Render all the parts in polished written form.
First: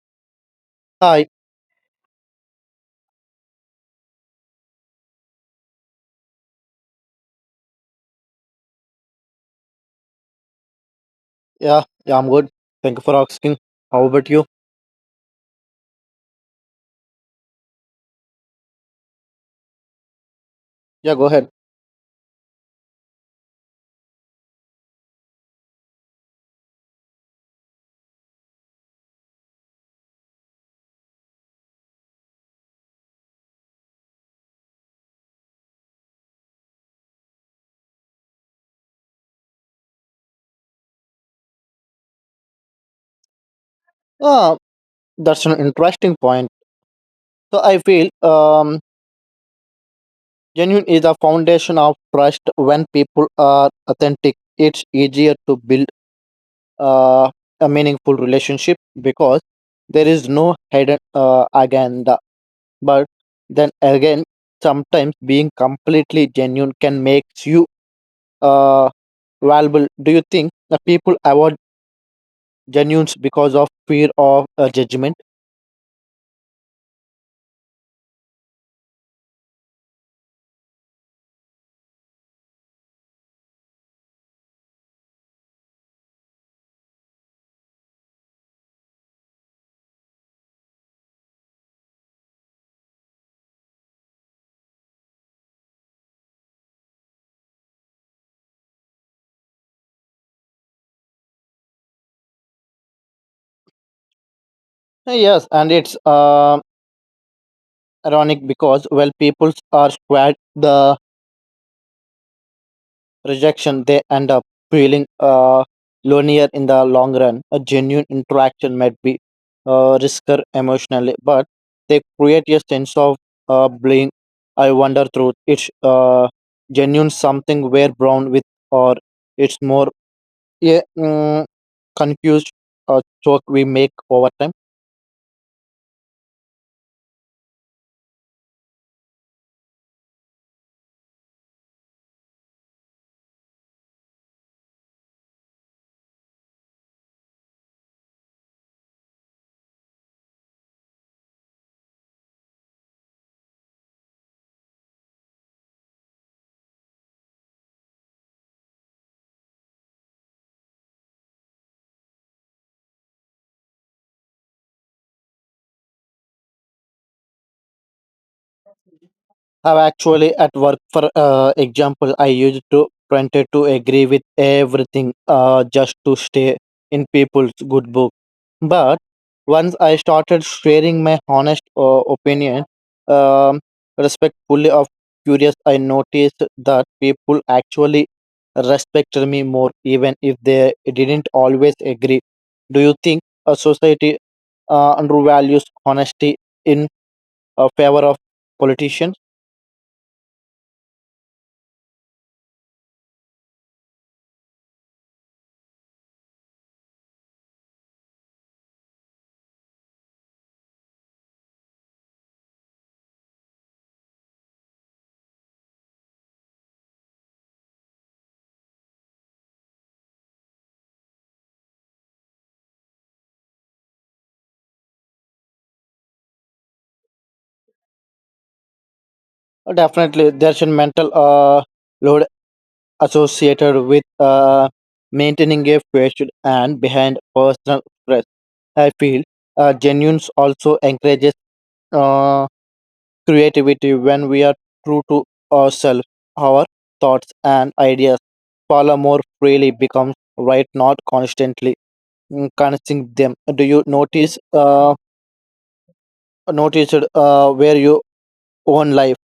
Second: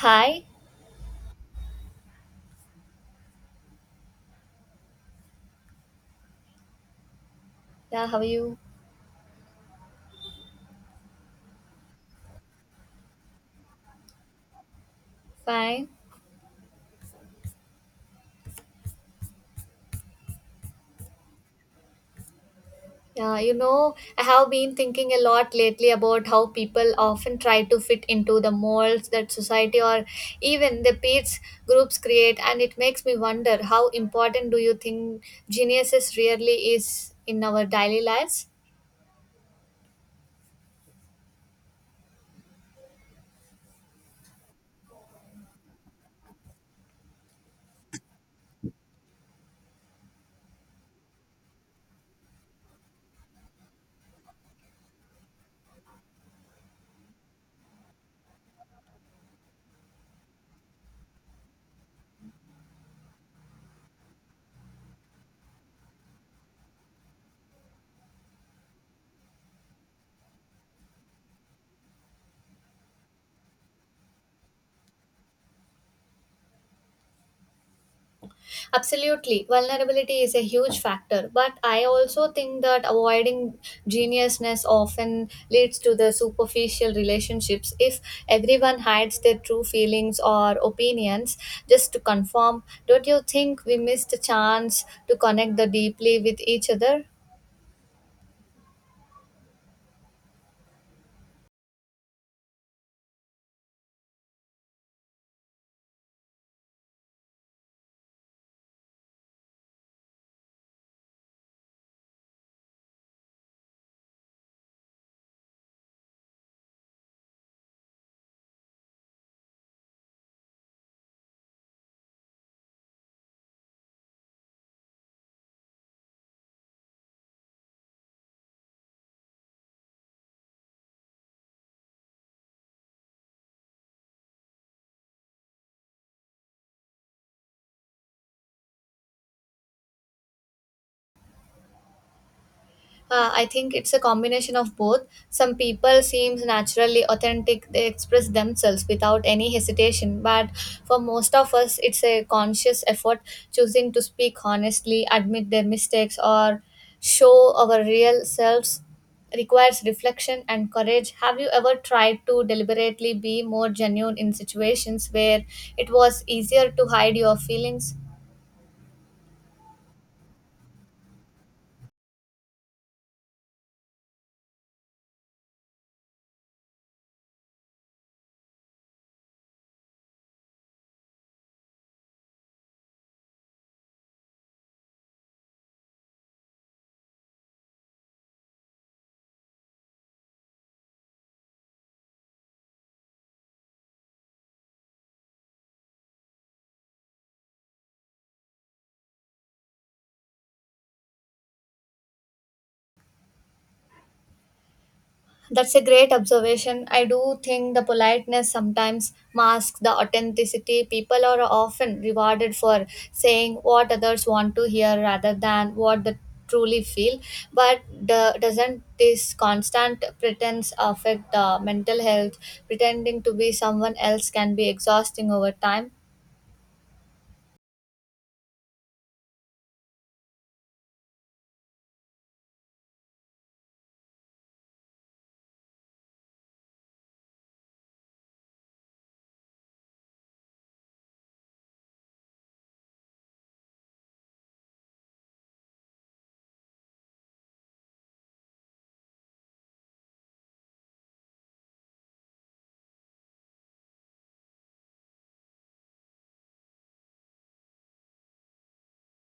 Hi, Hi. yeah, how are you? Yeah, yeah, I'm good. Thank you for asking. How about you? Fine. Yeah, go ahead. I have been thinking a lot lately about how people often try to fit into the molds that society or even the peers groups create, and it makes me wonder how important do you think geniuses really is in our daily lives? Ah, that's an interesting point. So I feel genuine is a foundation of trust. When people are authentic, it's easier to build uh, a meaningful relationship because there is no hidden agenda. But then again, sometimes being completely genuine can make you uh, valuable. Do you think that people avoid genuine because of fear of judgment? Absolutely. Vulnerability is a huge factor, but I also think that avoiding geniusness often leads to the superficial relationships. If everyone hides their true feelings or opinions just to conform, don't you think we miss the chance to connect the deeply with each other? Yes, and it's ironic because well, people are squared the rejection, they end up feeling lonelier in the long run. A genuine interaction might be riskier emotionally, but they create a sense of blame. I wonder through it's genuine something we're born with, or it's more yeah, mm, confused talk we make over time. I think it's a combination of both. Some people seems naturally authentic; they express themselves without any hesitation. But for most of us, it's a conscious effort, choosing to speak honestly, admit their mistakes, or show our real selves requires reflection and courage. Have you ever tried to deliberately be more genuine in situations where it was easier to hide your feelings? I've actually at work, for example, I used to wanted to agree with everything just to stay in people's good book. But once I started sharing my honest opinion, um, respectfully of curious, I noticed that people actually respected me more, even if they didn't always agree. Do you think a society undervalues honesty in favor of politicians? That's a great observation. I do think the politeness sometimes masks the authenticity. People are often rewarded for saying what others want to hear rather than what they truly feel. But doesn't this constant pretense affect the mental health? Pretending to be someone else can be exhausting over time. Oh, definitely, there's a mental load associated with maintaining a fresh and behind personal stress. I feel genuines also encourages uh, creativity when we are true to ourselves. Our thoughts and ideas follow more freely, becomes right, not constantly consuming them. Do you noticed where your own life?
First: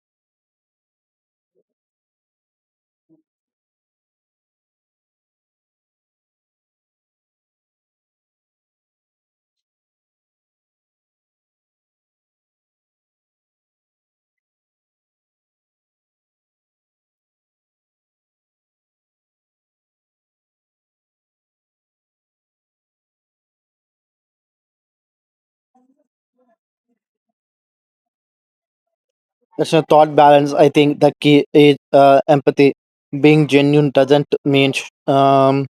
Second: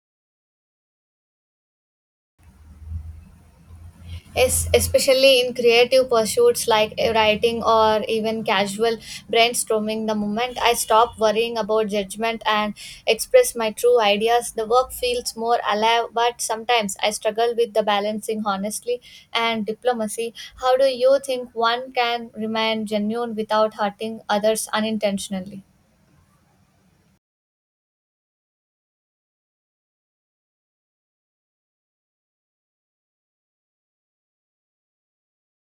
Yes, especially in creative pursuits like writing or even casual brainstorming, the moment I stop worrying about judgment and express my true ideas, the work feels more alive. But sometimes I struggle with the balancing honestly and diplomacy. How do you think one can remain genuine without hurting others unintentionally? It's a thought balance. I think the key is empathy. Being genuine doesn't mean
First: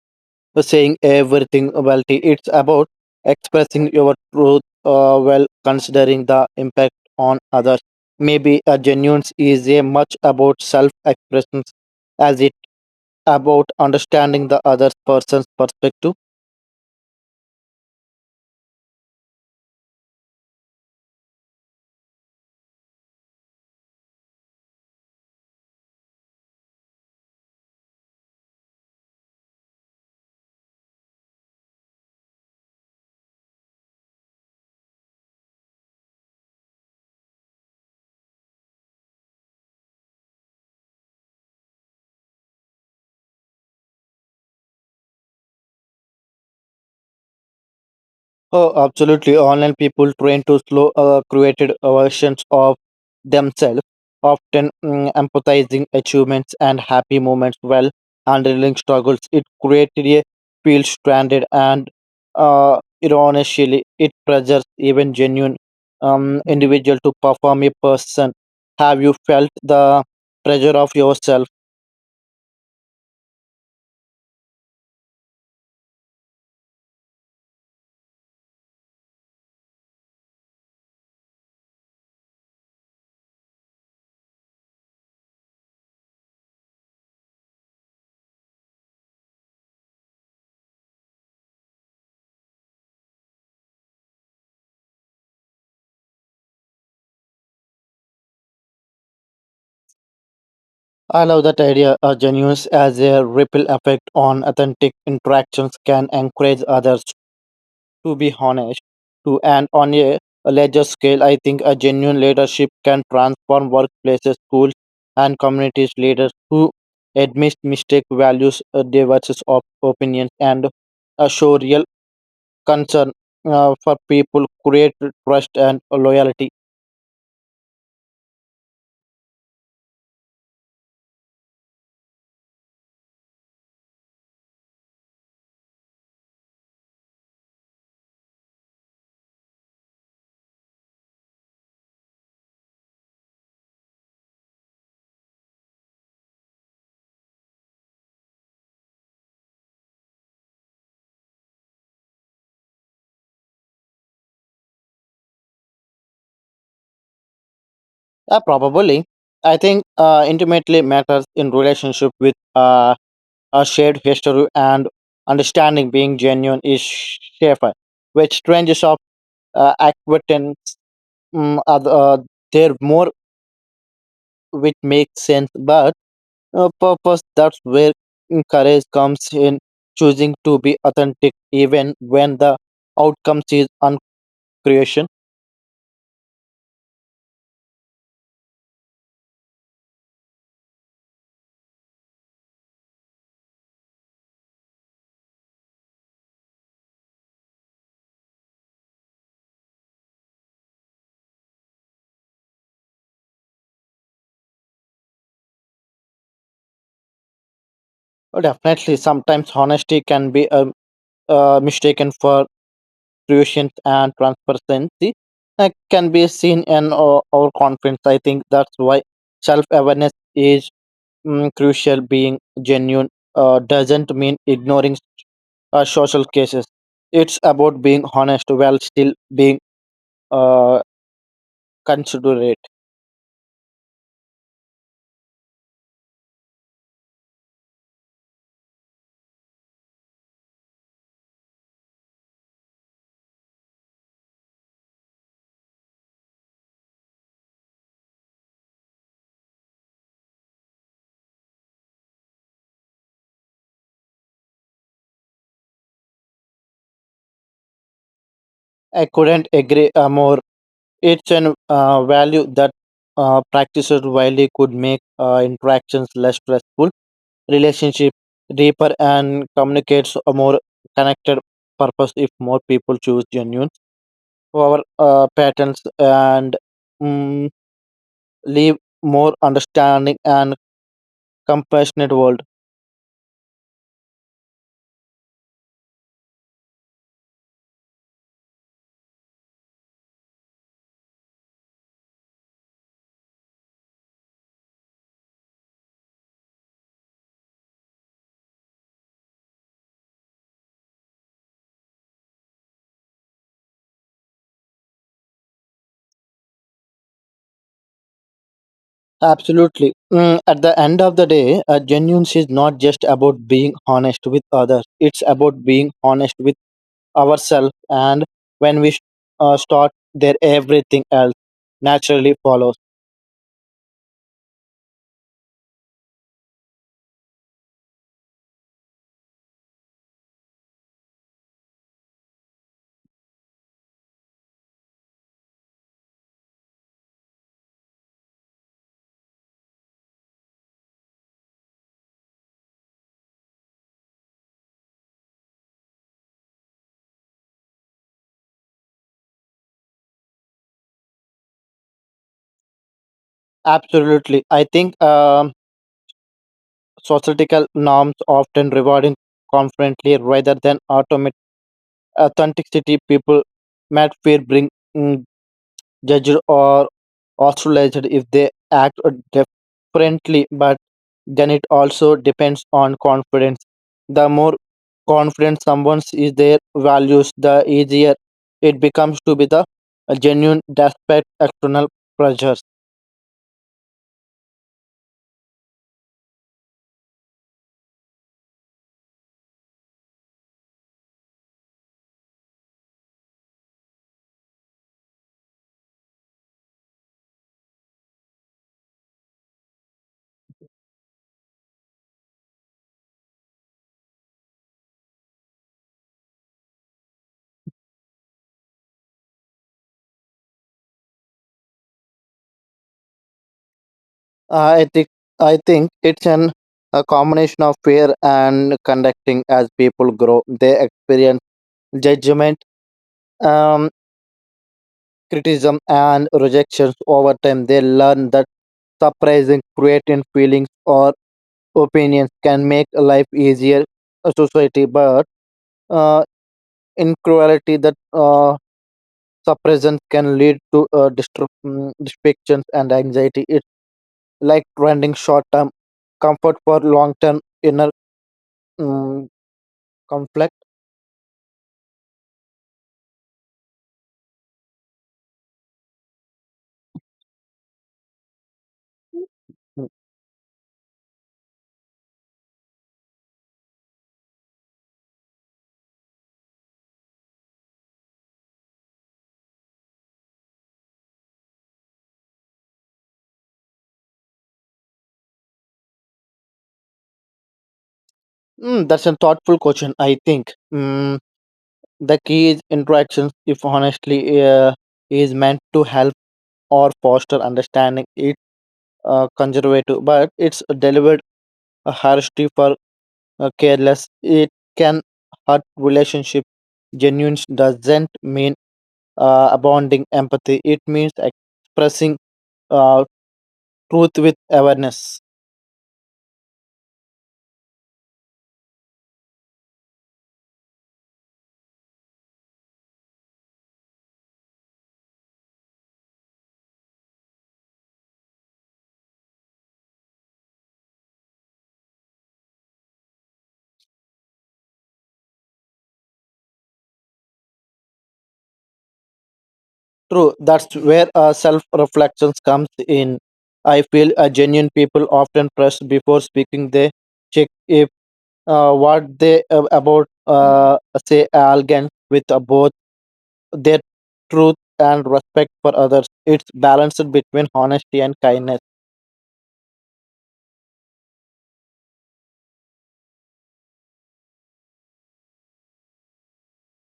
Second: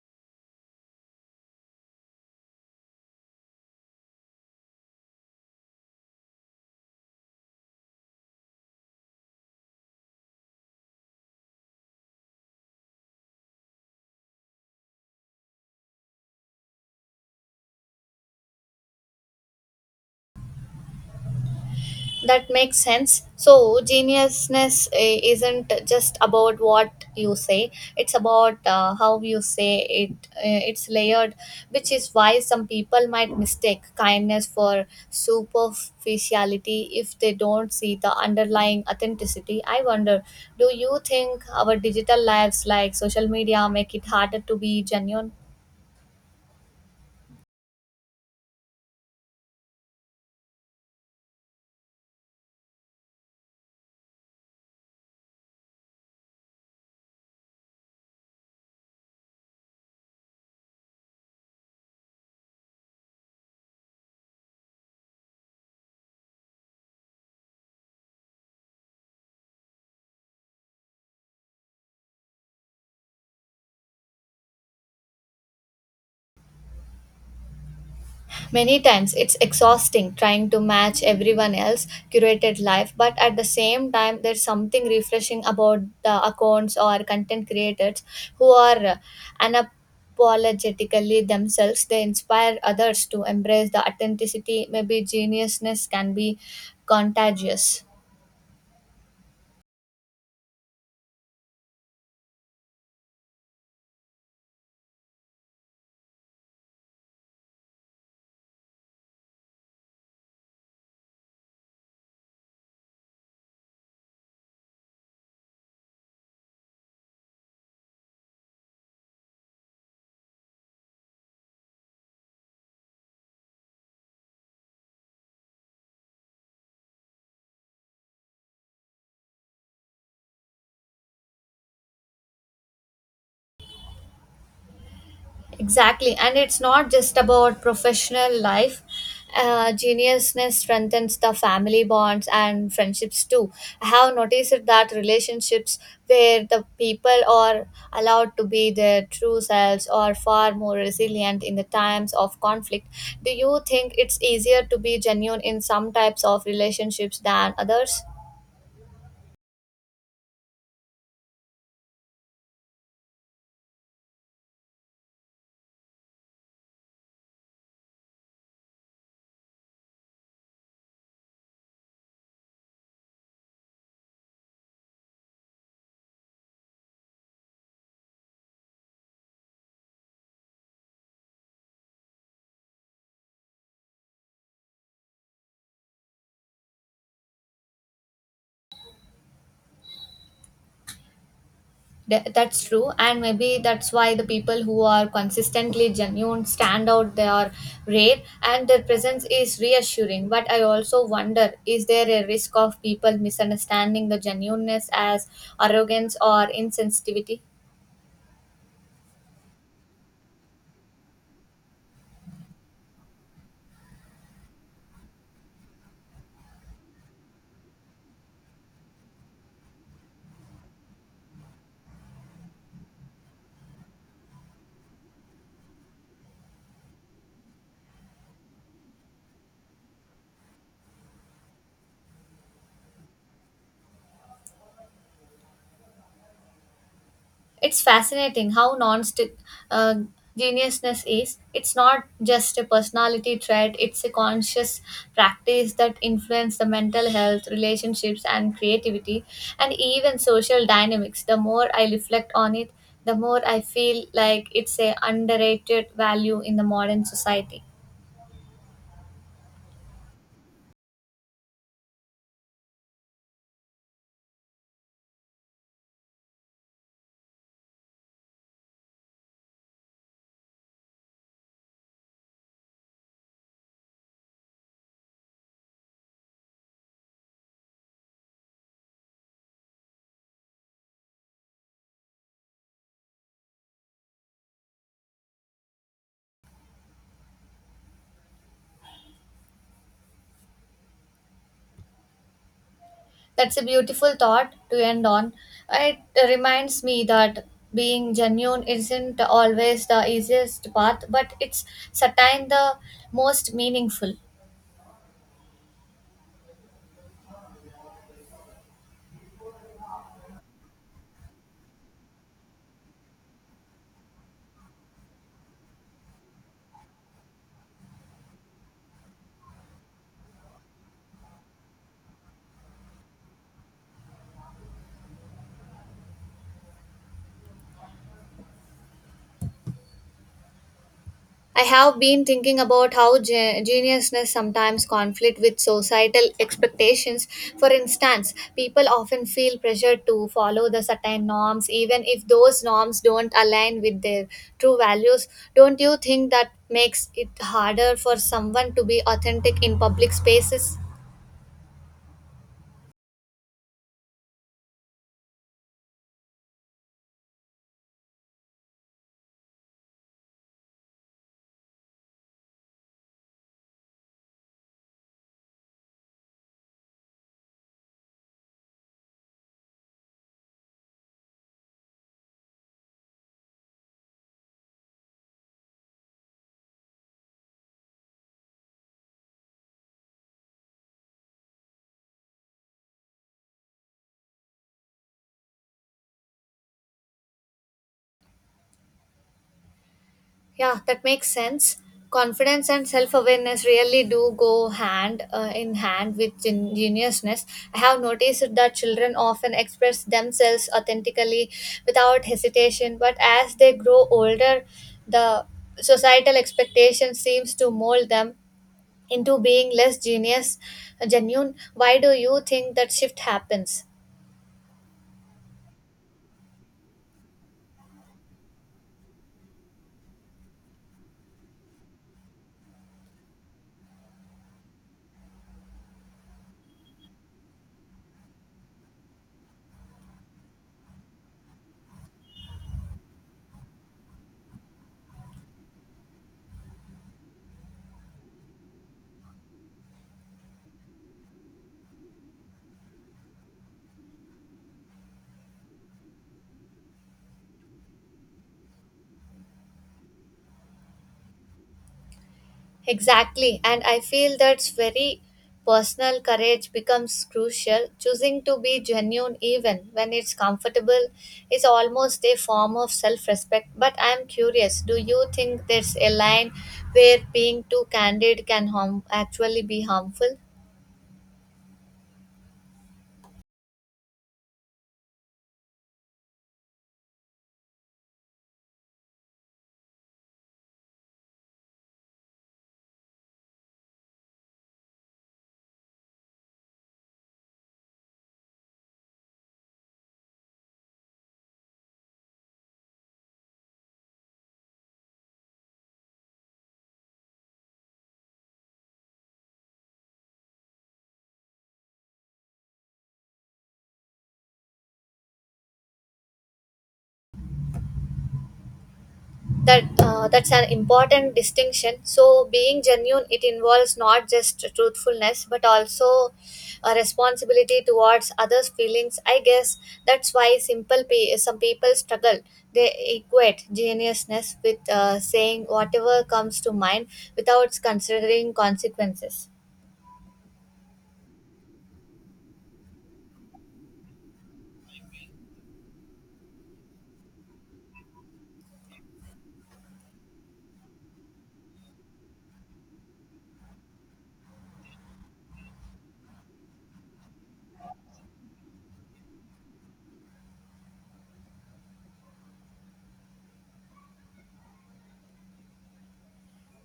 saying everything well. It's about expressing your truth while considering the impact on others. Maybe a genuine is a much about self expression as it about understanding the other person's perspective. That makes sense. So geniusness isn't just about what you say, it's about how you say it. It's layered, which is why some people might mistake kindness for superficiality if they don't see the underlying authenticity. I wonder, do you think our digital lives like social media make it harder to be genuine? Oh, absolutely. Online people trained to slow created versions of themselves, often empathizing achievements and happy moments while handling struggles. It created a feel stranded and uh, ironically, it pressures even genuine individual to perform a person. Have you felt the pressure of yourself? Many times it's exhausting trying to match everyone else curated life, but at the same time, there's something refreshing about the accounts or content creators who are unapologetically themselves. They inspire others to embrace the authenticity. Maybe geniusness can be contagious. I love that idea. A genuine as a ripple effect on authentic interactions can encourage others to be honest, to and on a larger scale, I think a genuine leadership can transform workplaces, schools, and communities. Leaders who admit mistake, values diverses of opinions, and show real concern for people create trust and loyalty. Exactly, and it's not just about professional life. Geniusness strengthens the family bonds and friendships too. I have noticed that relationships where the people are allowed to be their true selves are far more resilient in the times of conflict. Do you think it's easier to be genuine in some types of relationships than others? Probably, I think intimately matters in relationship with a shared history and understanding. Being genuine is safer, which strangers of acquaintance are they're more which makes sense but purpose that's where courage comes in choosing to be authentic even when the outcome is uncreation. That's true, and maybe that's why the people who are consistently genuine stand out. They are rare and their presence is reassuring, but I also wonder, is there a risk of people misunderstanding the genuineness as arrogance or insensitivity? Definitely sometimes honesty can be mistaken for creation and transparency can be seen in our confidence. I think that's why self-awareness is crucial. Being genuine doesn't mean ignoring social cases. It's about being honest while still being uh, considerate. It's fascinating how non uh, geniusness is. It's not just a personality trait, it's a conscious practice that influences the mental health, relationships, and creativity, and even social dynamics. The more I reflect on it, the more I feel like it's a underrated value in the modern society. I couldn't agree more. It's an value that practices widely could make interactions less stressful, relationship deeper, and communicates a more connected purpose if more people choose genuine our patterns and mm leave more understanding and compassionate world. That's a beautiful thought to end on. It reminds me that being genuine isn't always the easiest path, but it's sometimes the most meaningful. Absolutely. At the end of the day, genuine is not just about being honest with others. It's about being honest with ourselves, and when we start there, everything else naturally follows. I have been thinking about how geniusness sometimes conflict with societal expectations. For instance, people often feel pressure to follow the certain norms, even if those norms don't align with their true values. Don't you think that makes it harder for someone to be authentic in public spaces? Absolutely. I think societal norms often rewarding confidently rather than automatic authenticity. People might fear being mm, judged or ostracized if they act differently, but then it also depends on confidence. The more confident someone is their values, the easier it becomes to be the genuine despite external pressures. Yeah, that makes sense. Confidence and self awareness really do go hand in hand with geniusness. I have noticed that children often express themselves authentically without hesitation, but as they grow older, the societal expectation seems to mold them into being less genuine. Why do you think that shift happens? I think I think it's an a combination of fear and conducting as people grow. They experience judgment, um, criticism, and rejections over time. They learn that surprising creating feelings or opinions can make a life easier a society but uh, in that suppression can lead to distractions and anxiety. It's like trending short-term comfort for long-term inner mm conflict. Exactly, and I feel that's very personal courage becomes crucial. Choosing to be genuine, even when it's comfortable, is almost a form of self respect. But I'm curious, do you think there's a line where being too candid can actually be harmful? That's a thoughtful question. I think the key is interactions. If honestly, is meant to help or foster understanding, it conservative, but it's delivered a harshly for careless. It can hurt relationship. Genuine doesn't mean abounding empathy. It means expressing uh, truth with awareness. That's an important distinction. So being genuine, it involves not just truthfulness but also a responsibility towards others feelings. I guess that's why some people struggle. They equate genuineness with saying whatever comes to mind without considering consequences. True. That's where self reflections comes in. I feel genuine people often press before speaking. They check if what they about say arrogant with both their truth and respect for others. It's balanced between honesty and kindness.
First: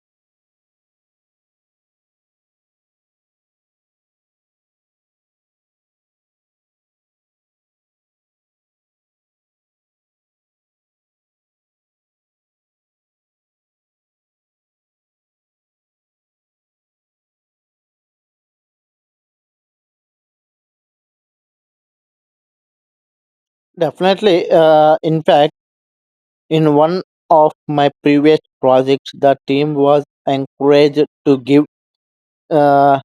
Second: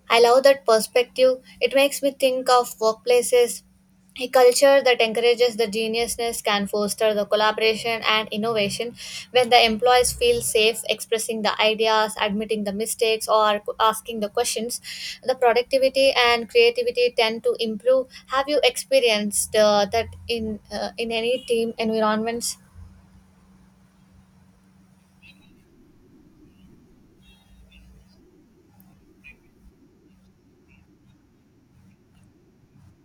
I love that perspective. It makes me think of workplaces. A culture that encourages the geniusness can foster the collaboration and innovation when the employees feel safe expressing the ideas, admitting the mistakes, or asking the questions. The productivity and creativity tend to improve. Have you experienced that in any team environments? Definitely. In fact, in one of my previous projects, the team was encouraged to give uh,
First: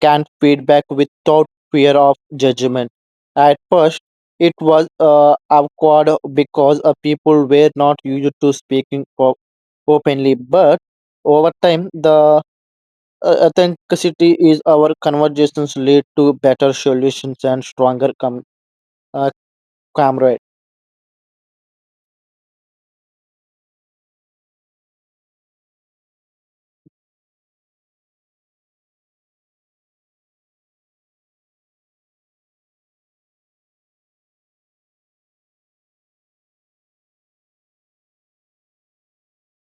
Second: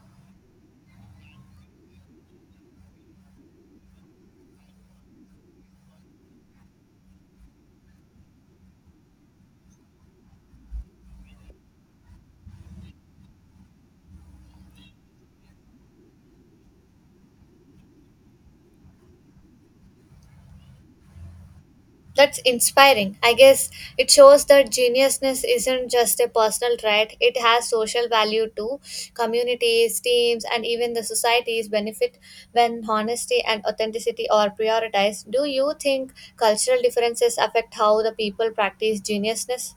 canned feedback without fear of judgment. At first, it was awkward because people were not used to speaking openly. But over time, the authenticity is our conversations lead to better solutions and stronger uh, camaraderie. That's inspiring. I guess it shows that geniusness isn't just a personal trait, it has social value too. Communities, teams, and even the societies benefit when honesty and authenticity are prioritized. Do you think cultural differences affect how the people practice geniusness?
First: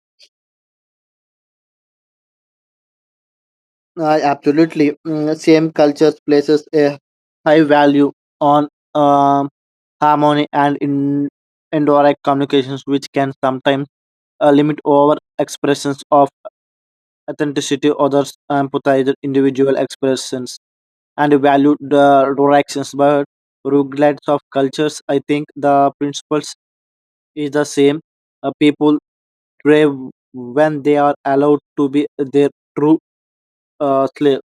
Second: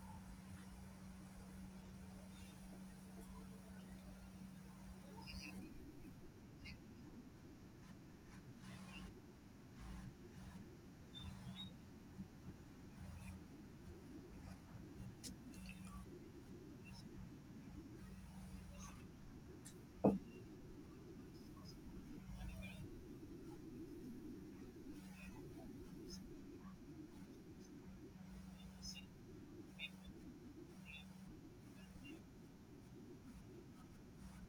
I absolutely. Same cultures places a high value on um, harmony and in indirect communications, which can sometimes limit over expressions of authenticity. Others empathize with individual expressions and value the directions, but regardless of cultures, I think the principles is the same. People crave when they are allowed to be their true self.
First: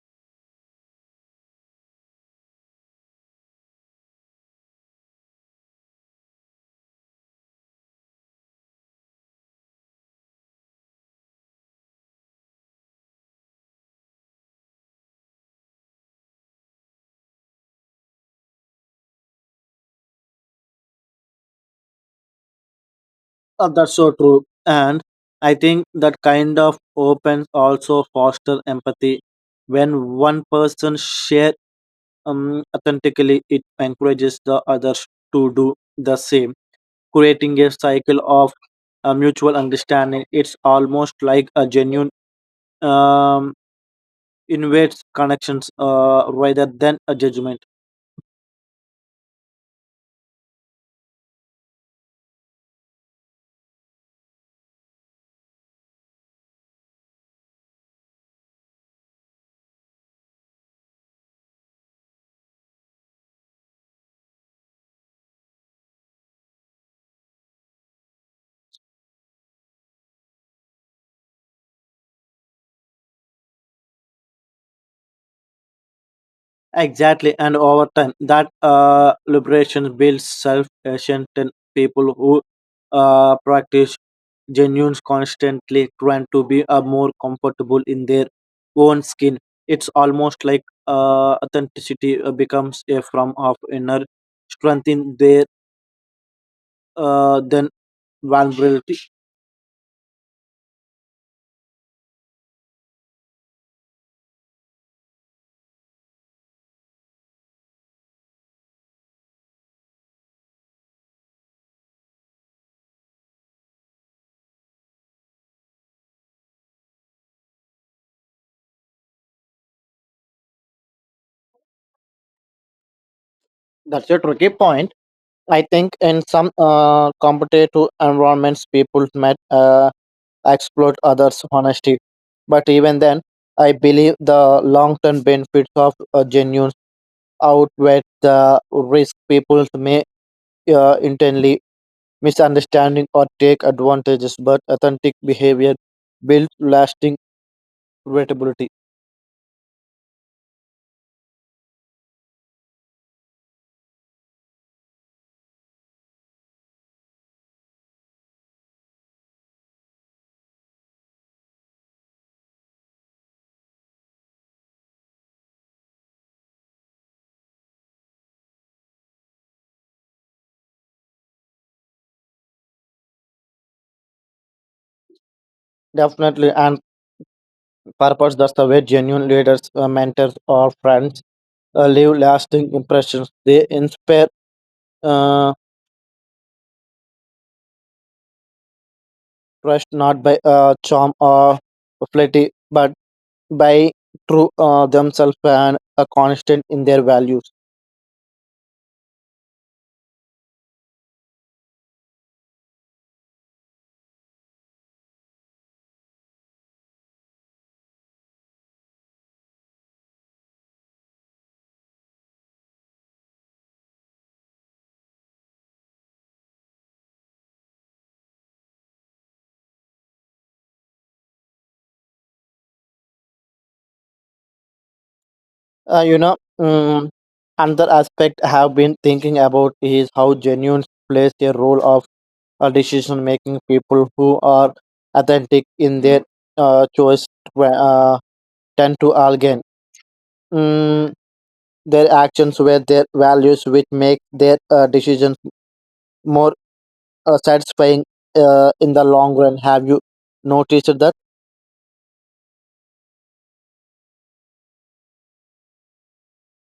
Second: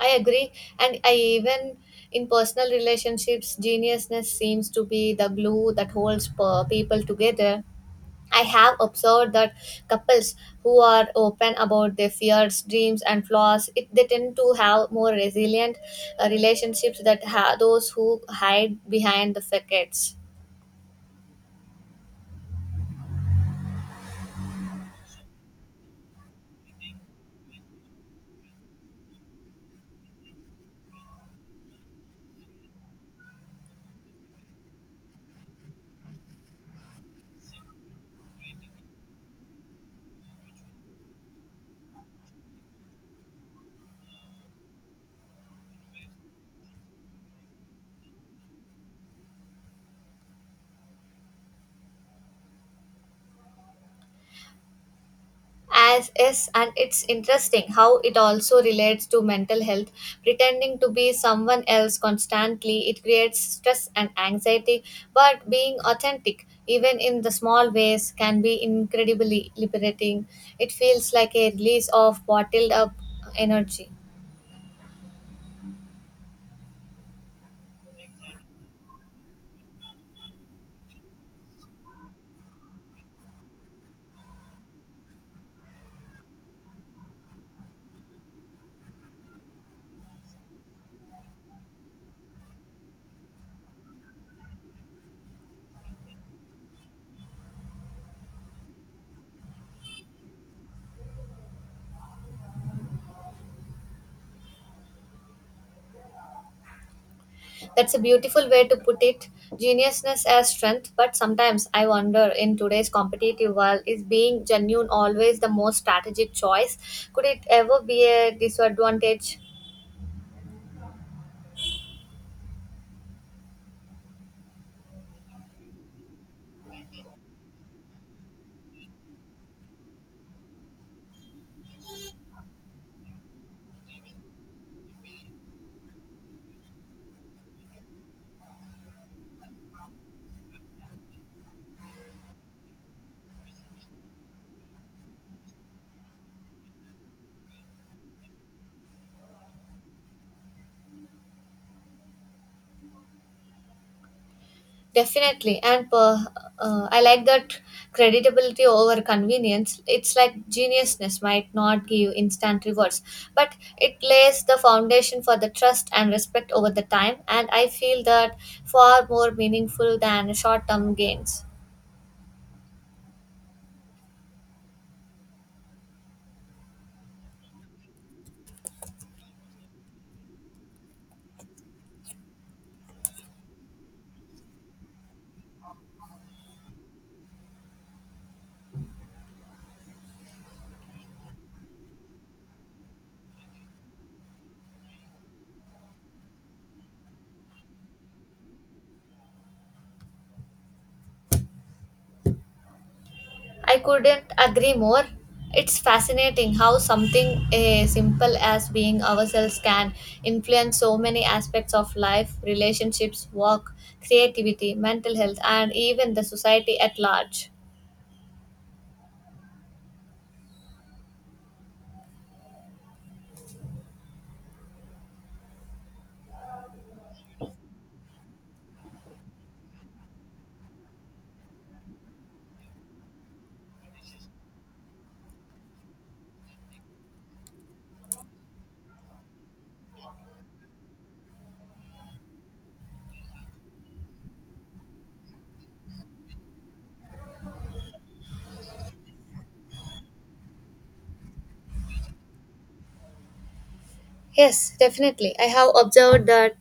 I agree, and I even in personal relationships, geniusness seems to be the glue that holds people together. I have observed that couples who are open about their fears, dreams, and flaws, they tend to have more resilient relationships than those who hide behind the facades. That's so true. And I think that kind of opens also foster empathy. When one person shares authentically, it encourages the others to do the same, creating a cycle of mutual understanding. It's almost like a genuine um, invites connections rather than a judgment. As is, and it's interesting how it also relates to mental health. Pretending to be someone else constantly, it creates stress and anxiety, but being authentic even in the small ways can be incredibly liberating. It feels like a release of bottled up energy. Exactly, and over time, that liberation builds self assurance in people who practice genuine, constantly trying to be more comfortable in their own skin. It's almost like authenticity becomes a form of inner strength in their then vulnerability. That's a beautiful way to put it. Geniusness as strength, but sometimes I wonder, in today's competitive world, is being genuine always the most strategic choice? Could it ever be a disadvantage? That's a tricky point. I think in some competitive environments, people might exploit others' honesty. But even then, I believe the long term benefits of a genuine outweigh the risk. People may intently misunderstanding or take advantages. But authentic behavior builds lasting credibility. Definitely, and I like that creditability over convenience. It's like geniusness might not give instant rewards, but it lays the foundation for the trust and respect over the time, and I feel that far more meaningful than short term gains. Definitely, and purpose that's the way genuine leaders, mentors, or friends leave lasting impressions. They inspire uh, trust not by charm or flattery, but by true themselves and a constant in their values. I couldn't agree more. It's fascinating how something simple as being ourselves can influence so many aspects of life, relationships, work, creativity, mental health, and even the society at large. Uh, you know, um, another aspect I have been thinking about is how genuine plays a role of decision making. People who are authentic in their choice uh, tend to again um, their actions with their values, which make their decisions more satisfying in the long run. Have you noticed that? Yes, definitely. I have observed that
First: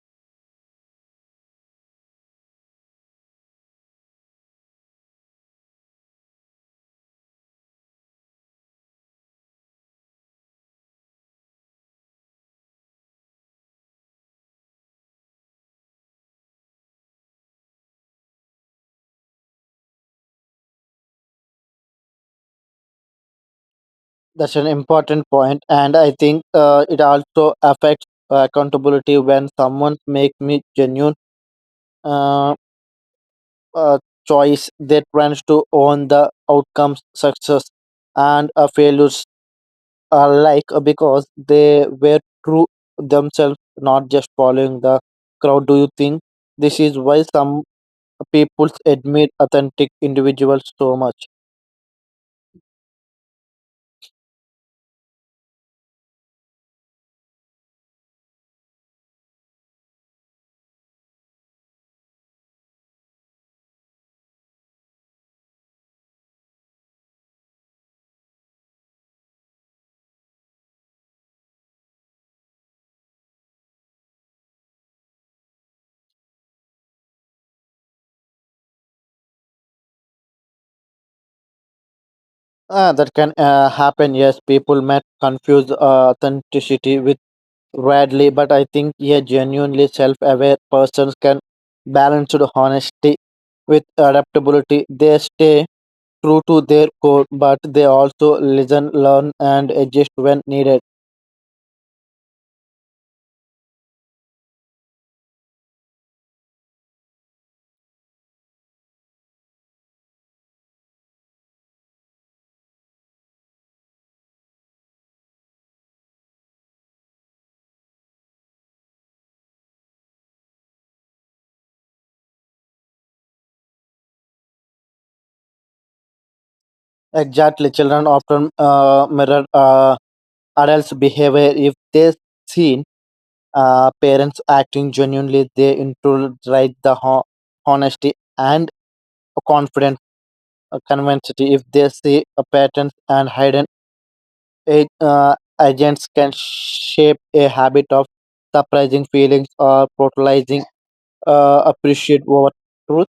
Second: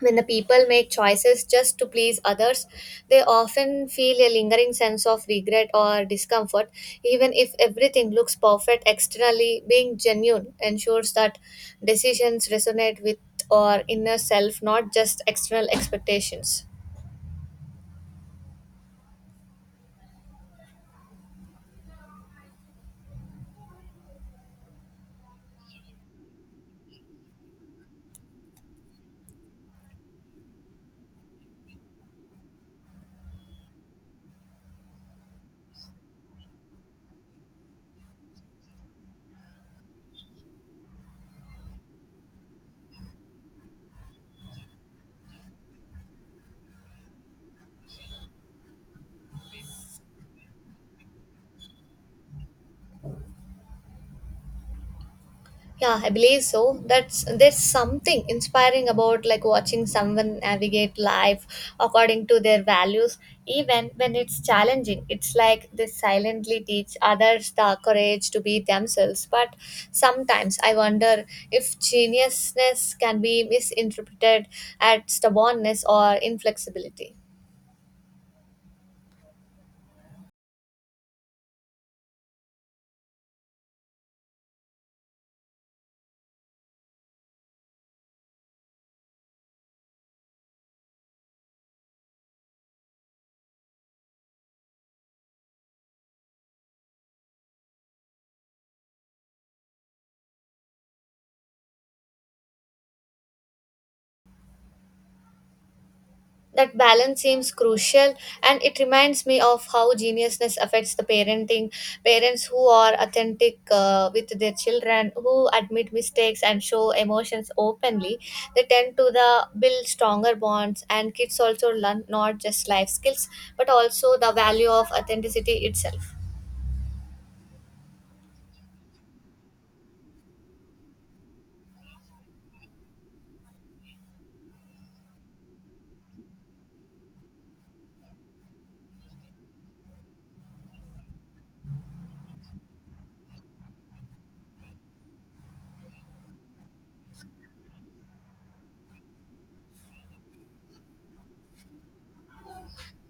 when the people make choices just to please others, they often feel a lingering sense of regret or discomfort, even if everything looks perfect externally. Being genuine ensures that decisions resonate with our inner self, not just external expectations. That's an important point, and I think it also affects accountability when someone makes me genuine uh, uh, choice. They plans to own the outcomes, success, and failures alike because they were true themselves, not just following the crowd. Do you think this is why some people admire authentic individuals so much? Yeah, I believe so. That's there's something inspiring about like watching someone navigate life according to their values, even when it's challenging. It's like they silently teach others the courage to be themselves. But sometimes I wonder if geniusness can be misinterpreted as stubbornness or inflexibility. Ah, that can happen. Yes, people might confuse authenticity with radly, but I think a genuinely self-aware persons can balance the honesty with adaptability. They stay true to their core, but they also listen, learn, and adjust when needed. That balance seems crucial, and it reminds me of how geniusness affects the parenting. Parents who are authentic with their children, who admit mistakes and show emotions openly, they tend to the build stronger bonds, and kids also learn not just life skills but also the value of authenticity itself. Exactly, children often mirror adults' behavior. If they see parents acting genuinely, they internalize the honesty and confident convinced if they see a pattern and hidden a- uh, agents can shape a habit of surprising feelings or brutalizing appreciate over truth.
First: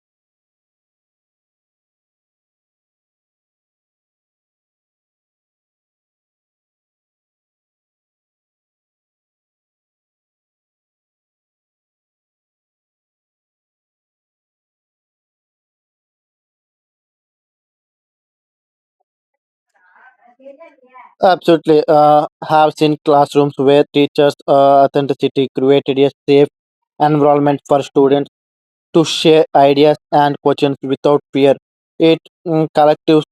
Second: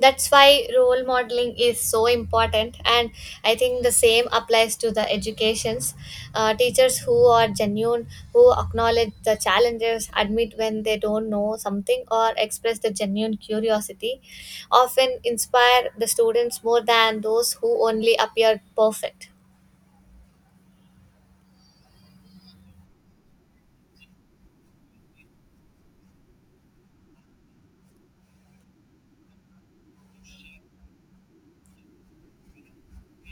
That's why role modeling is so important, and I think the same applies to the educations. Teachers who are genuine, who acknowledge the challenges, admit when they don't know something, or express the genuine curiosity, often inspire the students more than those who only appear perfect. Absolutely. Have seen classrooms where teachers authenticity created a safe environment for students to share ideas and questions without fear. It collective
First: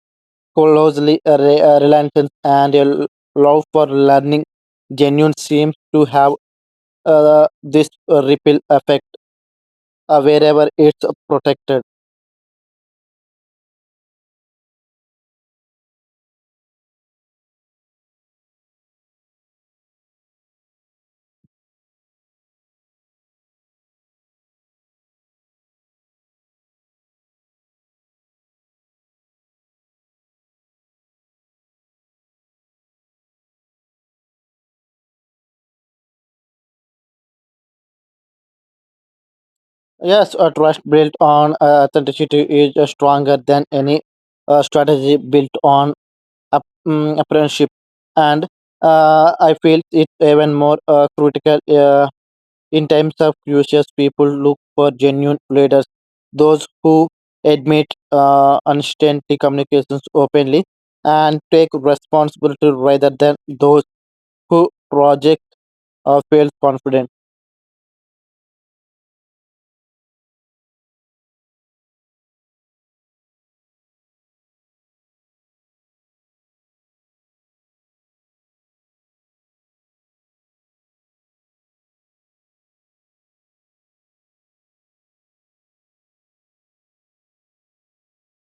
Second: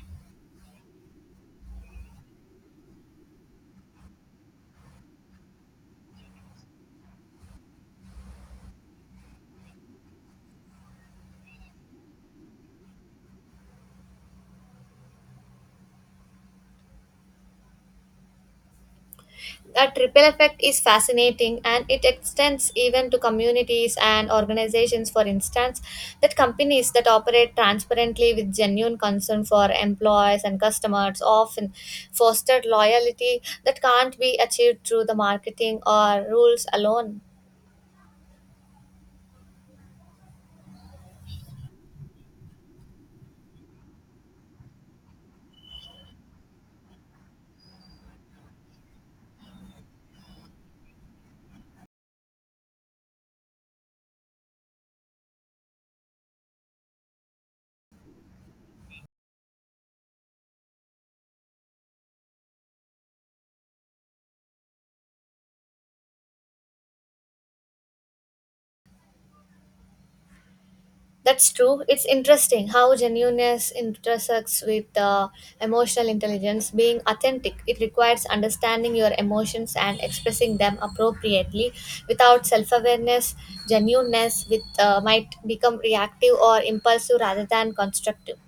closely related and a love for learning genuine seems to have this ripple effect wherever it's protected. That ripple effect is fascinating, and it extends even to communities and organizations. For instance, that companies that operate transparently with genuine concern for employees and customers often foster loyalty that can't be achieved through the marketing or rules alone. Yes, a trust built on authenticity is stronger than any strategy built on apprenticeship. And I feel it's even more critical. In times of crisis, people look for genuine leaders, those who admit uncertainty communications openly and take responsibility rather than those who project or feel confident. That's true. It's interesting how genuineness intersects with emotional intelligence. Being authentic, it requires understanding your emotions and expressing them appropriately. Without self awareness, genuineness might become reactive or impulsive rather than constructive.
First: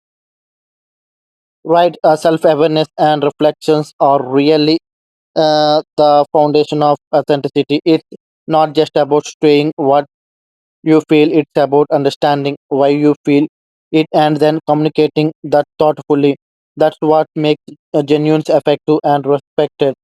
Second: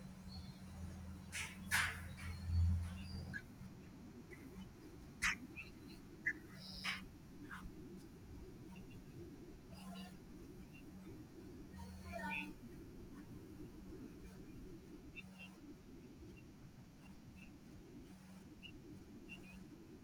Right, self awareness and reflections are really the foundation of authenticity. It's not just about doing what you feel. It's about understanding why you feel it and then communicating that thoughtfully. That's what makes a genuine effective and respected.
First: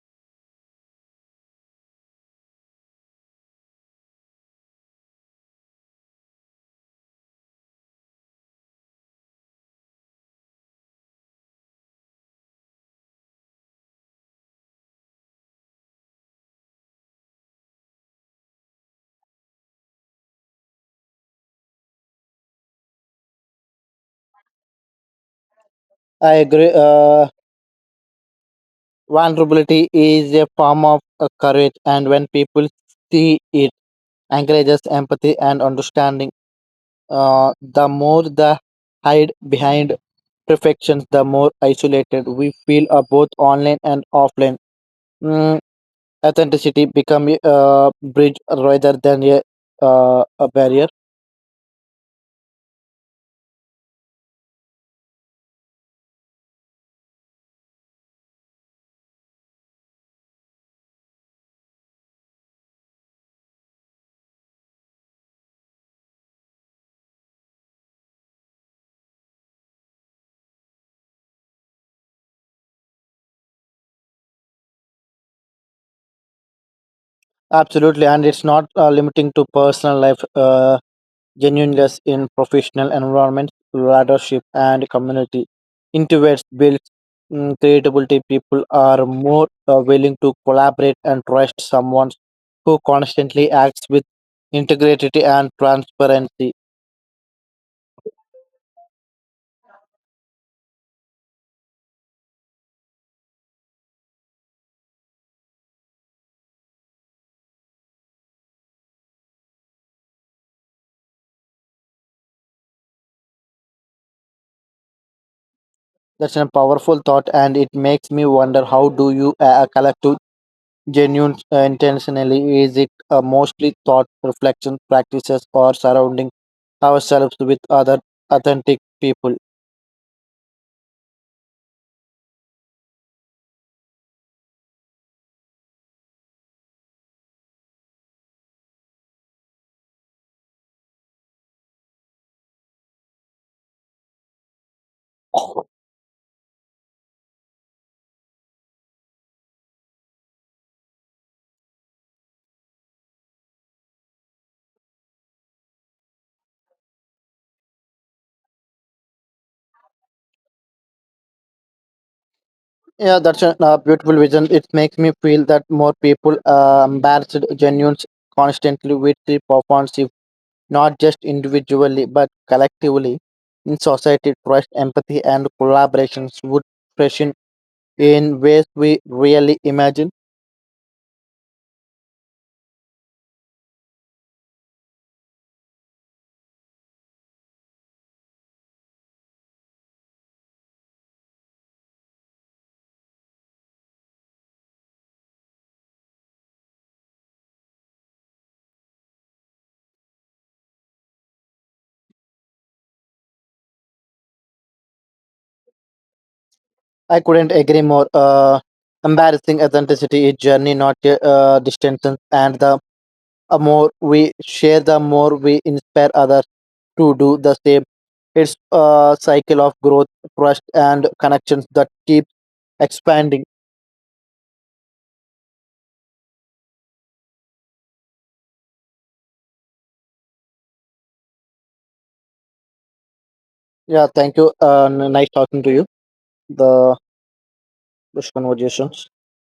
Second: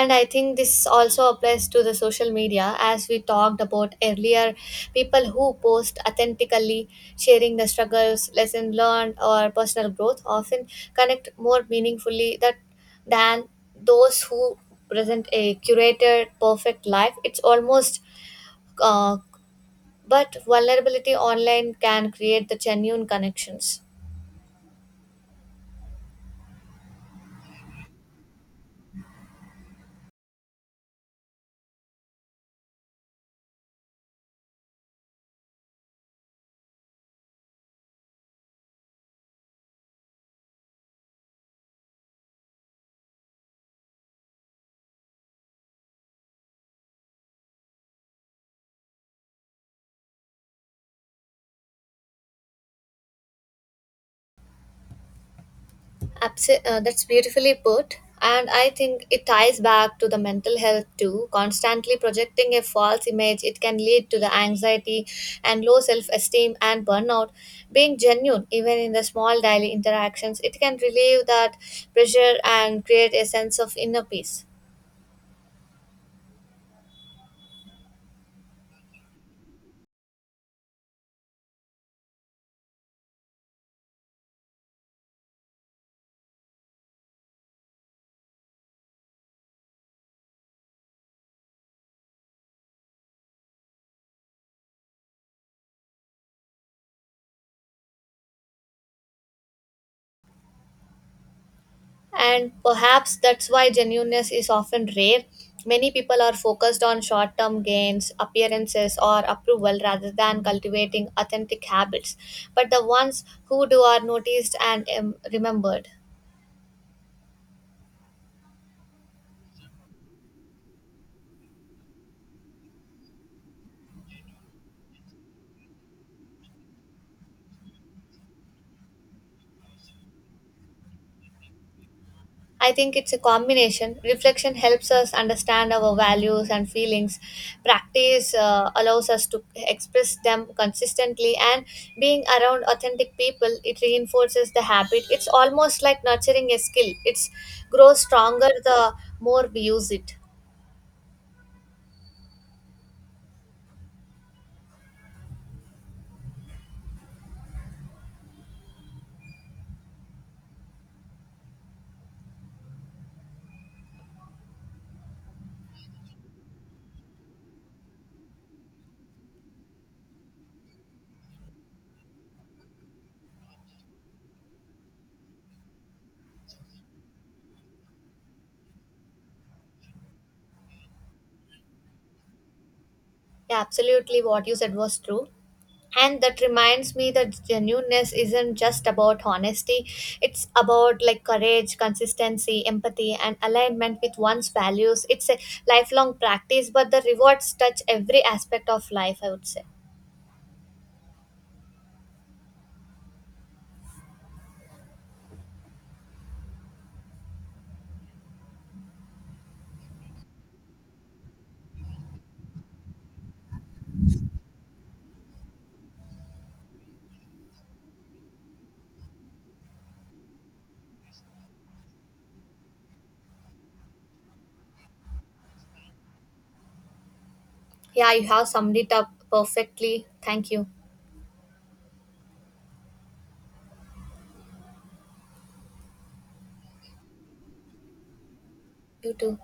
And I think this also applies to the social media, as we talked about earlier. People who post authentically, sharing the struggles, lesson learned, or personal growth, often connect more meaningfully that than those who present a curated perfect life. It's almost uh, but vulnerability online can create the genuine connections. I agree. Vulnerability is a form of courage and when people see it encourages empathy and understanding. The more the hide behind perfections the more isolated we feel both online and offline. Mm, Authenticity become a bridge rather than a barrier. That's beautifully put. And I think it ties back to the mental health too. Constantly projecting a false image, it can lead to the anxiety and low self esteem and burnout. Being genuine, even in the small daily interactions, it can relieve that pressure and create a sense of inner peace. Absolutely, and it's not limiting to personal life. Genuineness in professional environment leadership and community introverts builds creativity. People are more willing to collaborate and trust someone who constantly acts with integrity and transparency. And perhaps that's why genuineness is often rare. Many people are focused on short term gains, appearances, or approval rather than cultivating authentic habits. But the ones who do are noticed and remembered. That's a powerful thought and it makes me wonder, how do you collect genuine intentionally? Is it a mostly thought, reflection, practices, or surrounding ourselves with other authentic people? I think it's a combination. Reflection helps us understand our values and feelings. Practice allows us to express them consistently, and being around authentic people, it reinforces the habit. It's almost like nurturing a skill. It's grows stronger the more we use it. Yeah, that's a beautiful vision. It makes me feel that more people embarrassed genuine, constantly with the performance, if not just individually but collectively. In society, trust, empathy, and collaborations would freshen in ways we really imagine. Yeah, absolutely what you said was true. And that reminds me that genuineness isn't just about honesty, it's about like courage, consistency, empathy, and alignment with one's values. It's a lifelong practice, but the rewards touch every aspect of life, I would say. I couldn't agree more. Embarrassing authenticity is journey, not a distance. And the more we share, the more we inspire others to do the same. It's a cycle of growth, trust, and connections that keeps expanding. Yeah, you have summed it up perfectly. Thank you. Yeah, thank you. Nice talking to you. The This conversation. You too.